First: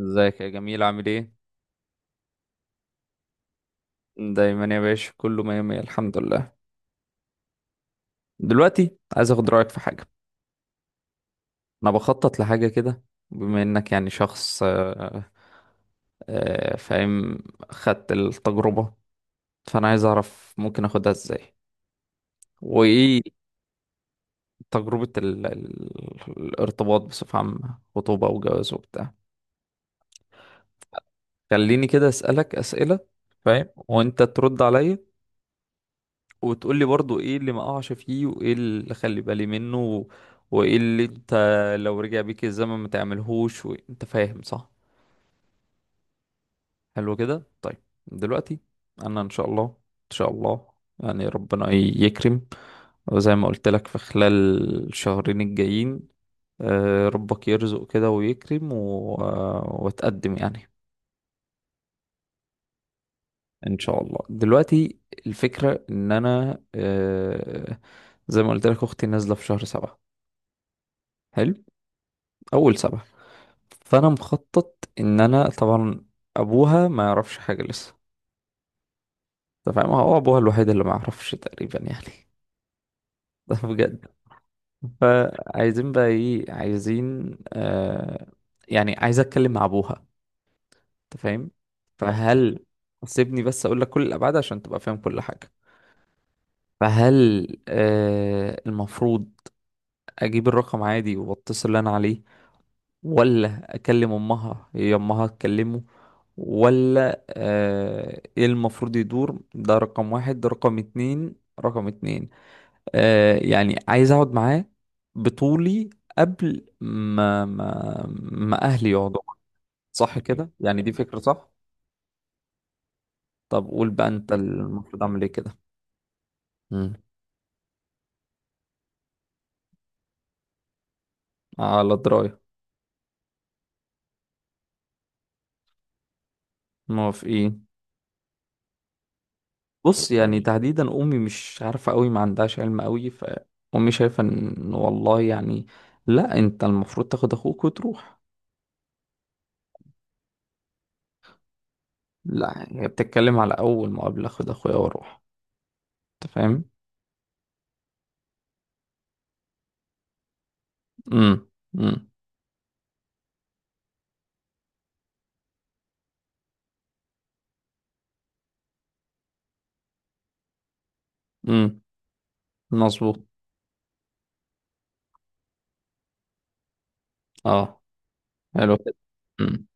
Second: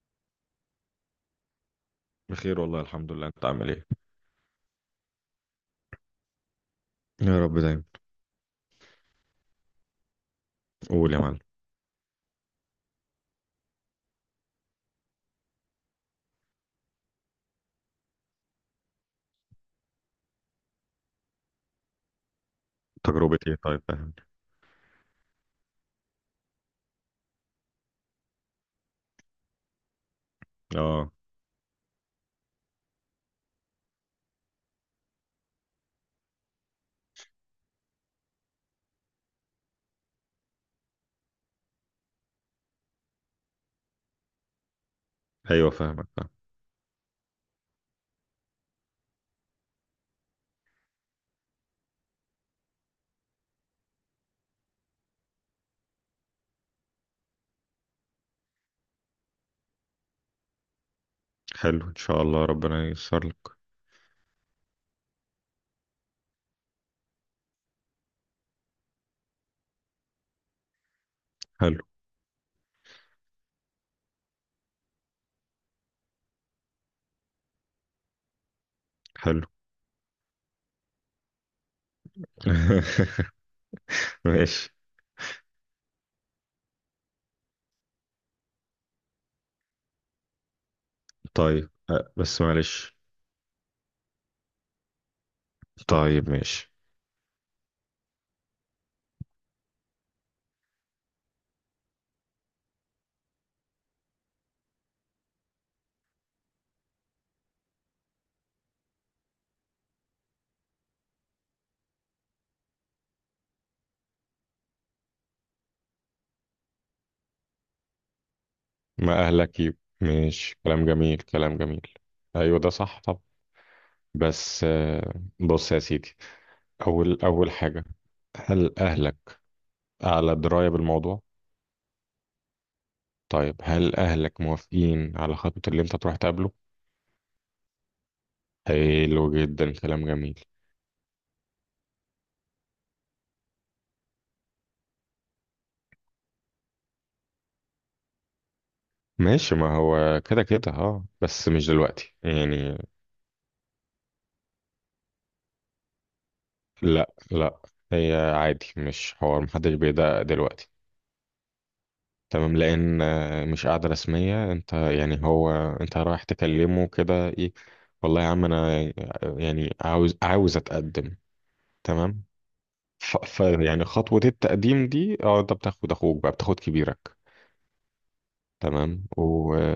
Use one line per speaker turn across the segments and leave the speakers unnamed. ازيك يا جميل؟ عامل ايه؟
بخير، والله الحمد لله. انت عامل ايه؟
دايما يا باشا، كله مية مية الحمد لله.
يا رب دايما.
دلوقتي عايز اخد رأيك في حاجة.
قول يا معلم.
انا بخطط لحاجة كده. بما انك يعني شخص فاهم، خدت التجربة. فانا عايز اعرف ممكن اخدها ازاي وايه.
تجربة ايه؟ طيب فاهمني.
تجربة الارتباط بصفة عامة، خطوبة وجواز وبتاع.
اه،
خليني كده اسألك اسئلة، فاهم، وانت ترد عليا وتقول لي برضو ايه اللي ما اقعش فيه وايه اللي اخلي بالي منه وايه اللي انت لو رجع بيك الزمن ما تعملهوش، وانت فاهم صح؟
ايوه فاهمك فاهم.
حلو كده طيب. دلوقتي انا ان شاء الله ان شاء الله يعني ربنا يكرم، وزي ما قلت لك في خلال الشهرين الجايين ربك يرزق كده ويكرم و... آه، واتقدم يعني.
حلو ان شاء الله، ربنا ييسر لك.
ان شاء الله. دلوقتي الفكرة ان انا زي ما قلت لك اختي نازلة في شهر 7، حلو،
حلو.
اول 7. فانا مخطط ان انا طبعا، ابوها ما يعرفش حاجة لسه.
حلو.
انت فاهم، هو ابوها الوحيد اللي ما يعرفش تقريبا يعني. ده بجد.
ماشي.
فعايزين بقى ايه، عايزين يعني عايز اتكلم مع ابوها، انت فاهم.
طيب بس
فهل،
معلش.
سيبني بس اقول لك كل الابعاد عشان تبقى فاهم كل حاجة.
طيب ماشي.
فهل المفروض اجيب الرقم عادي واتصل اللي انا عليه، ولا اكلم امها هي امها تكلمه، ولا ايه المفروض يدور. ده رقم 1، ده رقم 2، يعني عايز اقعد معاه بطولي قبل ما ما اهلي يقعدوا.
ما اهلك يب.
صح كده؟
ماشي.
يعني
كلام
دي
جميل
فكرة صح؟
كلام جميل. ايوه، ده صح. طب
طب قول بقى انت
بس
المفروض اعمل ايه كده.
بص يا سيدي.
مم.
اول اول حاجة، هل اهلك على دراية بالموضوع؟
على دراية.
طيب هل اهلك موافقين على خطوة اللي انت تروح تقابله؟
موافقين.
حلو جدا. كلام
بص، يعني
جميل.
تحديدا امي مش عارفه قوي، ما عندهاش علم قوي، فامي شايفه ان والله يعني لا انت المفروض تاخد اخوك وتروح.
ماشي، ما هو كده كده. اه، بس مش دلوقتي
لا،
يعني.
هي بتتكلم على اول مقابله اخد اخويا واروح، انت فاهم.
لا، لا. هي عادي، مش حوار، محدش بيدقق دلوقتي.
امم. امم.
تمام لان مش قاعدة رسمية. انت يعني هو، انت رايح تكلمه كده ايه؟ والله يا عم انا يعني عاوز اتقدم.
امم
تمام. ف
مظبوط.
ف يعني خطوة التقديم دي، اه، انت بتاخد اخوك، بقى بتاخد كبيرك.
اه، حلو كده.
تمام، و
امم.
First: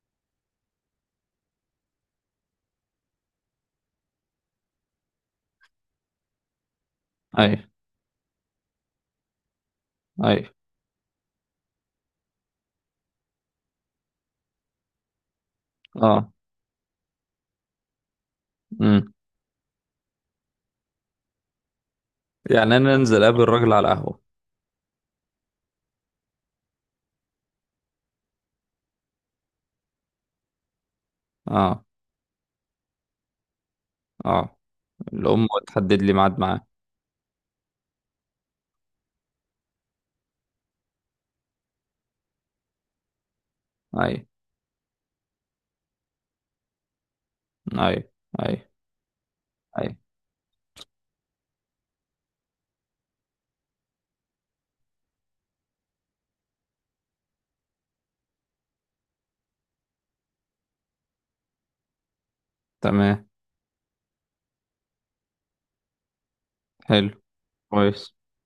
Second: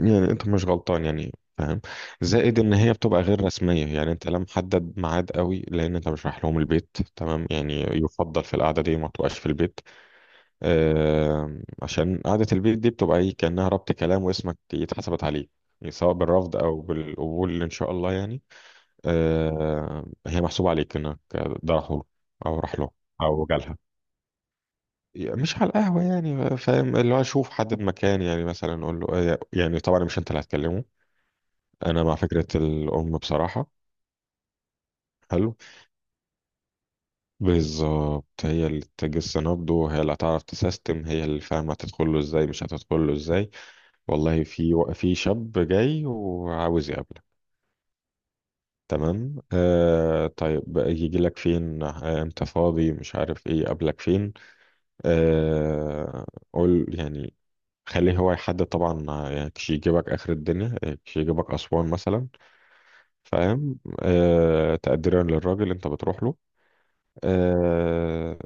يعني انت مش غلطان، يعني، فاهم؟ زائد ان هي بتبقى غير رسميه، يعني انت لا محدد ميعاد قوي لان انت مش رايح لهم البيت. تمام،
ايوه.
يعني يفضل في القعده دي ما تبقاش في البيت.
ايوه.
عشان قعده البيت دي بتبقى ايه كانها ربط كلام، واسمك اتحسبت عليه. يعني سواء
اه.
بالرفض او بالقبول، ان شاء الله يعني.
امم.
هي محسوب عليك انك ده راح له، او راح
يعني
له،
انا انزل اقابل
او
الراجل
جالها.
على القهوه.
مش على القهوة يعني، فاهم؟ اللي هو أشوف حد بمكان، يعني مثلا أقول له يعني طبعا مش أنت اللي هتكلمه.
اه.
أنا مع فكرة الأم بصراحة.
اه. الام
حلو.
تحدد لي ميعاد معاه.
بالظبط، هي اللي تجس نبضه، هي اللي هتعرف تسيستم، هي اللي فاهمة هتدخل له إزاي مش هتدخل له إزاي.
ايوه.
والله في في شاب جاي وعاوز يقابلك.
ايوه. ايوه.
تمام.
ايوه.
طيب يجي لك فين؟ امتى فاضي، مش عارف ايه، قابلك فين. آه قول يعني، خليه هو يحدد طبعا. يعني كش يجيبك اخر الدنيا، كش يجيبك اسوان مثلا.
تمام.
فاهم؟ تقديرا للراجل انت بتروح له.
حلو. كويس.
آه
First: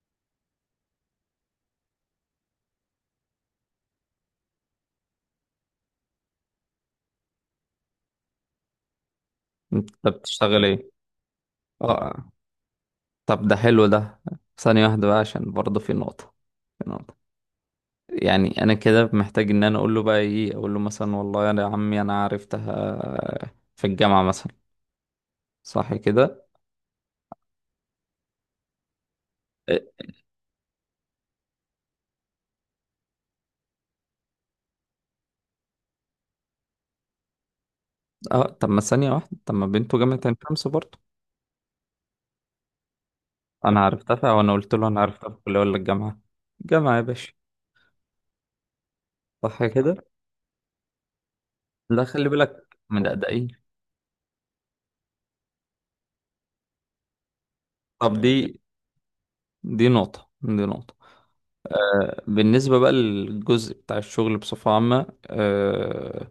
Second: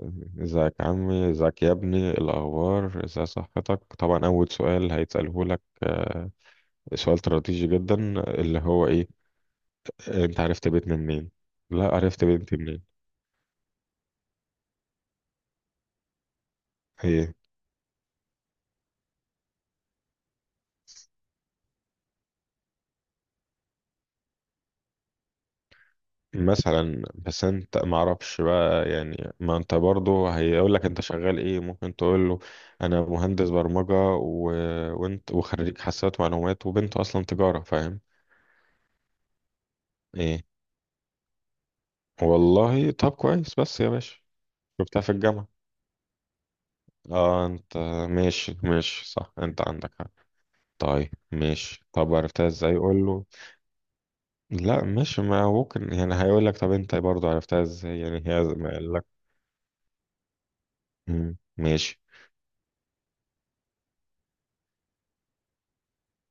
ازيك يا عمي، ازيك يا ابني، إيه الاخبار، ازاي صحتك. طبعا اول سؤال هيتساله لك، سؤال استراتيجي جدا، اللي هو ايه؟
انت
انت
بتشتغل
عرفت
ايه؟
بيتنا منين؟ لا، عرفت
اه،
بنتي منين؟
طب ده حلو ده. ثانية واحدة بقى، عشان برضه في نقطة، في نقطة
هي.
يعني أنا كده محتاج إن أنا أقول له بقى إيه. أقول له مثلا والله يا عمي أنا عرفتها في الجامعة مثلا، صح كده؟
مثلا بس انت ما اعرفش بقى يعني، ما انت
إيه.
برضه هيقول لك انت شغال ايه، ممكن تقول له انا مهندس برمجة و... وانت، وخريج حاسبات معلومات، وبنته اصلا تجارة. فاهم؟
اه. طب ما ثانية واحدة، طب ما بنته جامعة عين
ايه.
شمس برضه.
والله طب كويس
أنا
بس يا باشا.
عرفتها وأنا قلت له أنا
شفتها في
عرفتها في
الجامعة.
الكلية ولا الجامعة؟ جامعة يا باشا.
اه انت. ماشي ماشي، صح،
صح
انت عندك
كده.
حق. طيب ماشي.
لا
طب
خلي
عرفتها
بالك
ازاي؟
من
قول له.
الأدائين.
لا ماشي، ما ممكن يعني هيقول لك طب انت برضه عرفتها ازاي،
طب
يعني هي
دي،
ما قال لك.
دي نقطة.
مم، ماشي.
بالنسبة بقى للجزء بتاع الشغل بصفة عامة،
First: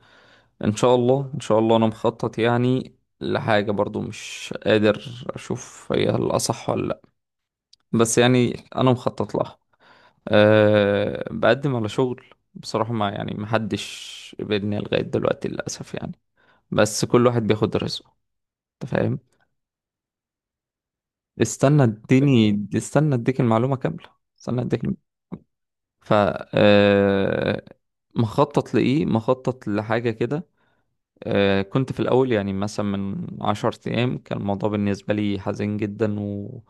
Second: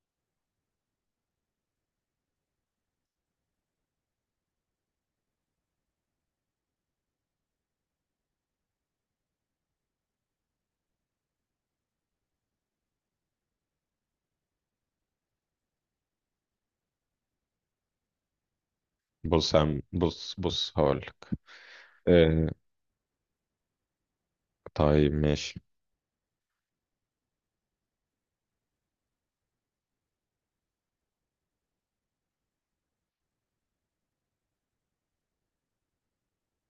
إن شاء الله إن شاء الله أنا مخطط يعني لحاجة، برضو مش قادر أشوف هي الأصح ولا لأ، بس يعني أنا مخطط لها. أه بقدم على شغل. بصراحة ما يعني محدش قبلني لغاية دلوقتي للأسف يعني، بس كل واحد بياخد رزقه، أنت فاهم.
بص يا عم، بص بص هقول.
استنى
آه.
اديني، استنى اديك المعلومة كاملة، استنى اديك.
طيب ماشي.
ف آه، مخطط لإيه؟ مخطط لحاجة كده. كنت في الأول يعني مثلا من 10 أيام، كان الموضوع بالنسبة لي حزين جدا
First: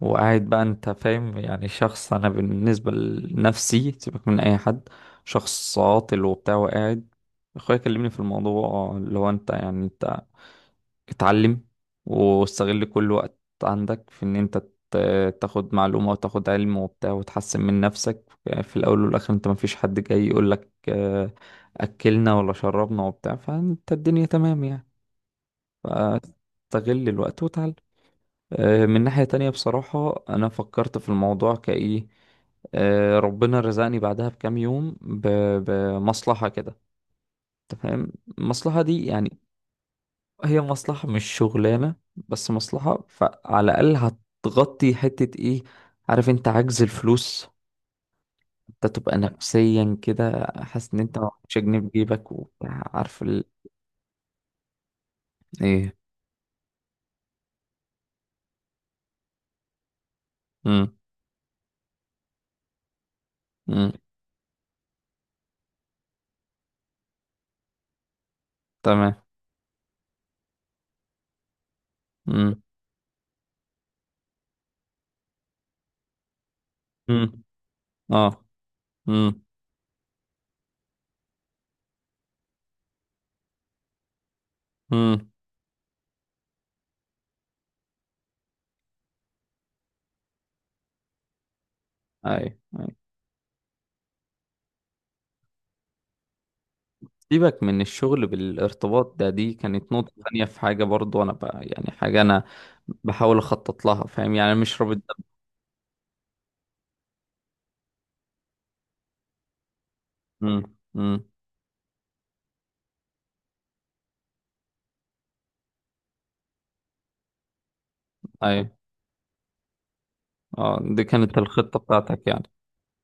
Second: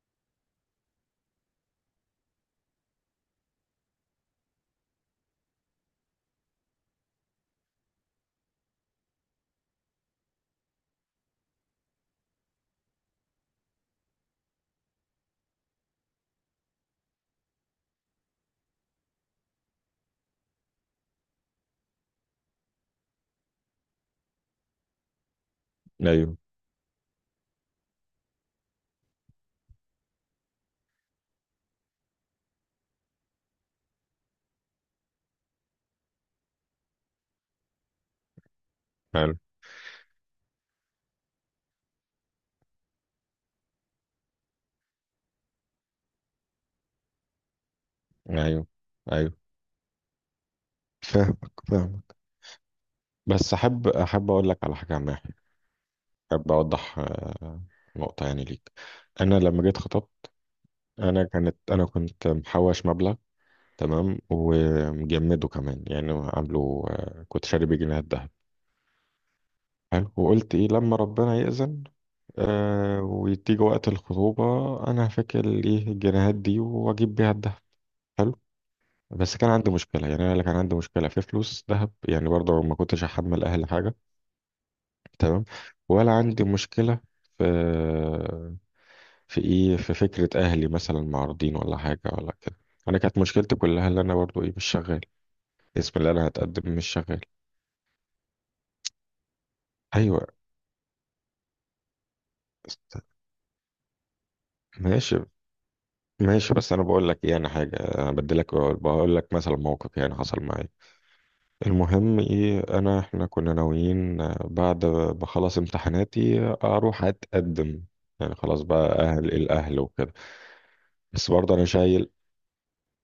وقاعد بقى، أنت فاهم، يعني شخص، أنا بالنسبة لنفسي سيبك من أي حد، شخص عاطل وبتاع وقاعد. أخويا كلمني في الموضوع اللي هو أنت، اتعلم واستغل كل وقت عندك في ان انت تاخد معلومة وتاخد علم وبتاع وتحسن من نفسك. في الاول والاخر انت مفيش حد جاي يقولك اكلنا ولا شربنا وبتاع، فانت الدنيا تمام يعني،
ايوه.
فاستغل الوقت وتعلم. من ناحية تانية بصراحة انا فكرت في الموضوع كايه. ربنا رزقني بعدها بكام يوم بمصلحة كده، انت فاهم. المصلحة دي
حلو.
يعني هي مصلحة مش شغلانة، بس مصلحة فعلى الأقل هتغطي حتة ايه، عارف، انت عجز الفلوس.
ايوه.
انت تبقى
ايوه.
نفسيا كده حاسس ان انت
فاهمك
مش جنيه في
فاهمك.
جيبك وبتاع، عارف.
بس احب اقول لك على حاجه عامه.
ايه.
احب اوضح نقطه يعني ليك. انا لما جيت خطبت،
مم.
انا كنت محوش مبلغ.
مم.
تمام، ومجمده كمان، يعني عامله كنت شاري بيه جنيهات دهب.
تمام.
حلو. وقلت ايه لما ربنا يأذن،
مم.
وتيجي وقت الخطوبه، انا هفكر ايه الجنيهات دي واجيب بيها
مم.
الدهب. حلو.
اه.
بس
مم.
كان عندي مشكلة، يعني أنا اللي كان عندي مشكلة في فلوس ذهب، يعني برضه ما كنتش أحمل أهلي حاجة.
مم.
تمام، ولا عندي مشكلة في في إيه، في فكرة أهلي مثلا معارضين ولا حاجة ولا
اي.
كده.
اي.
أنا كانت مشكلتي كلها اللي أنا برضه إيه، مش شغال. اسم اللي أنا هتقدم مش شغال.
سيبك من الشغل، بالارتباط ده دي كانت نقطة
أيوه.
تانية، في حاجة برضو انا بقى يعني، حاجة انا
است-
بحاول اخطط لها، فاهم يعني، مش رابط ده.
ماشي ماشي. بس أنا بقول لك إيه، أنا حاجة أنا بدي لك، بقول لك مثلا موقف يعني حصل
مم.
معايا.
مم.
المهم ايه، احنا كنا ناويين بعد ما اخلص امتحاناتي اروح اتقدم. يعني
اي.
خلاص بقى اهل الاهل وكده.
اه دي
بس
كانت
برضه انا
الخطة
شايل،
بتاعتك يعني.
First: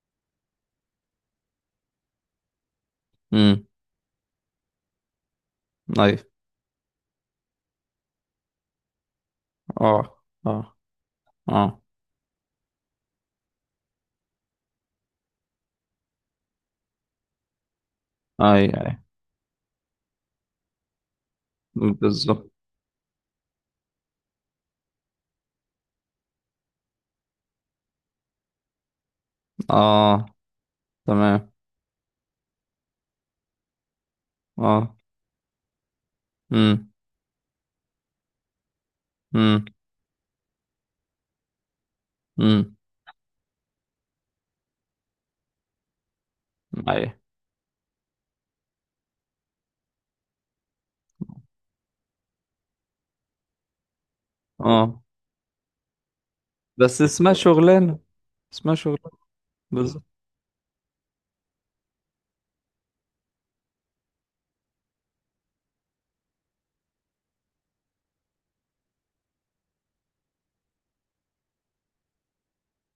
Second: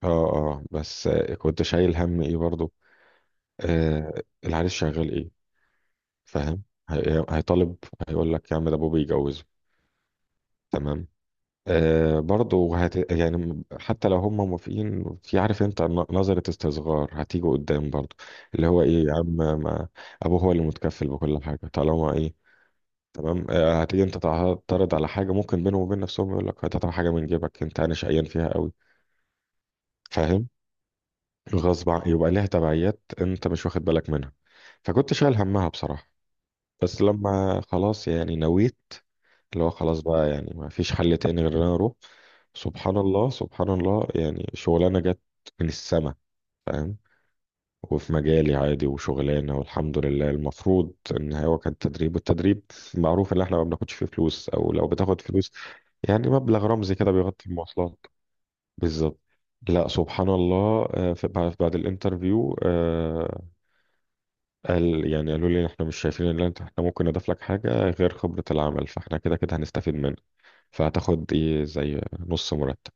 اه اه، بس كنت شايل هم ايه برضه.
امم.
العريس شغال ايه؟
اي.
فاهم؟ هيطالب، هيقول لك يا عم ده ابوه بيجوزه.
اه. اه.
تمام.
اه.
برضه يعني حتى لو هم موافقين، في عارف انت، نظرة استصغار هتيجي قدام برضه،
اي.
اللي هو
اي.
ايه يا عم، ما ابوه هو اللي متكفل بكل حاجة طالما ايه.
بالظبط.
تمام، هتيجي انت تعترض على حاجه ممكن بينهم وبين نفسهم يقول لك هتطلع حاجه من جيبك، انت انا شقيان فيها قوي.
اه.
فاهم؟
تمام.
غصب عن يبقى ليها تبعيات انت مش واخد بالك منها.
اه.
فكنت شايل همها بصراحه.
امم.
بس لما خلاص يعني نويت، اللي
امم.
هو خلاص بقى يعني ما فيش حل تاني غير ان انا اروح.
امم.
سبحان الله، سبحان الله، يعني شغلانه جت من السما. فاهم؟
اي.
وفي مجالي عادي، وشغلانة والحمد لله. المفروض ان هو كان تدريب، والتدريب معروف ان احنا ما بناخدش فيه فلوس، او لو
اه
بتاخد فلوس يعني مبلغ رمزي
بس
كده
اسمها
بيغطي
شغلانة،
المواصلات.
اسمها شغلانة.
بالظبط. لا،
بالظبط.
سبحان الله. بعد الانترفيو، يعني قالوا لي إن احنا مش شايفين ان احنا ممكن نضيف لك حاجة غير خبرة العمل، فاحنا كده كده هنستفيد منك، فهتاخد ايه زي نص مرتب.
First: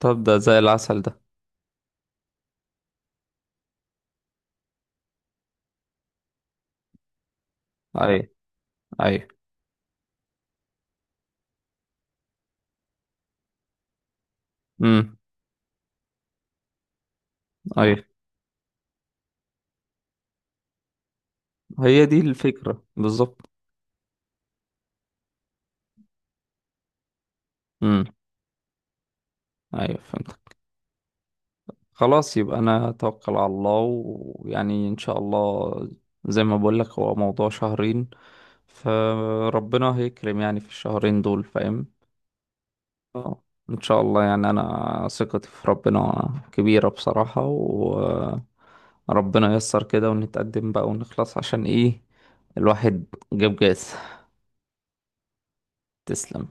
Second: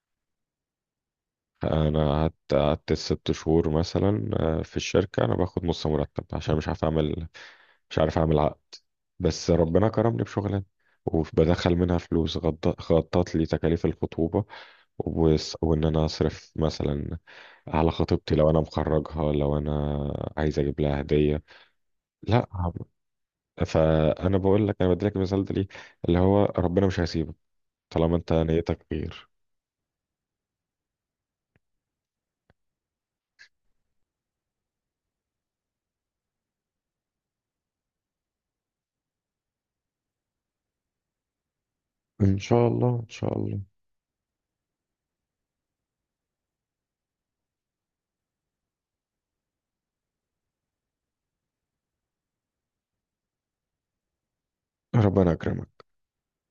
طب ده زي العسل ده.
انا قعدت 6 شهور مثلا في الشركه انا باخد نص مرتب، عشان مش
اي.
عارف اعمل عقد.
اي.
بس ربنا كرمني بشغلانه، وبدخل منها فلوس غطت لي تكاليف الخطوبه،
امم.
وان انا اصرف مثلا على
اي،
خطيبتي، لو انا مخرجها، لو انا عايز اجيب لها هديه.
هي دي
لا،
الفكرة بالظبط.
فانا بقول لك انا بديلك المثال ده ليه، اللي هو ربنا مش هيسيبك
امم.
طالما انت نيتك خير.
ايوه فهمتك. خلاص يبقى انا اتوكل على الله، ويعني ان شاء الله، زي ما بقول لك هو موضوع شهرين، فربنا هيكرم يعني في الشهرين دول، فاهم؟
ان شاء الله، ان شاء
آه،
الله.
ان شاء الله يعني، انا ثقتي في ربنا كبيرة بصراحة، وربنا ييسر كده ونتقدم بقى ونخلص، عشان ايه، الواحد جاب جاز.
ربنا يكرمك.
تسلم.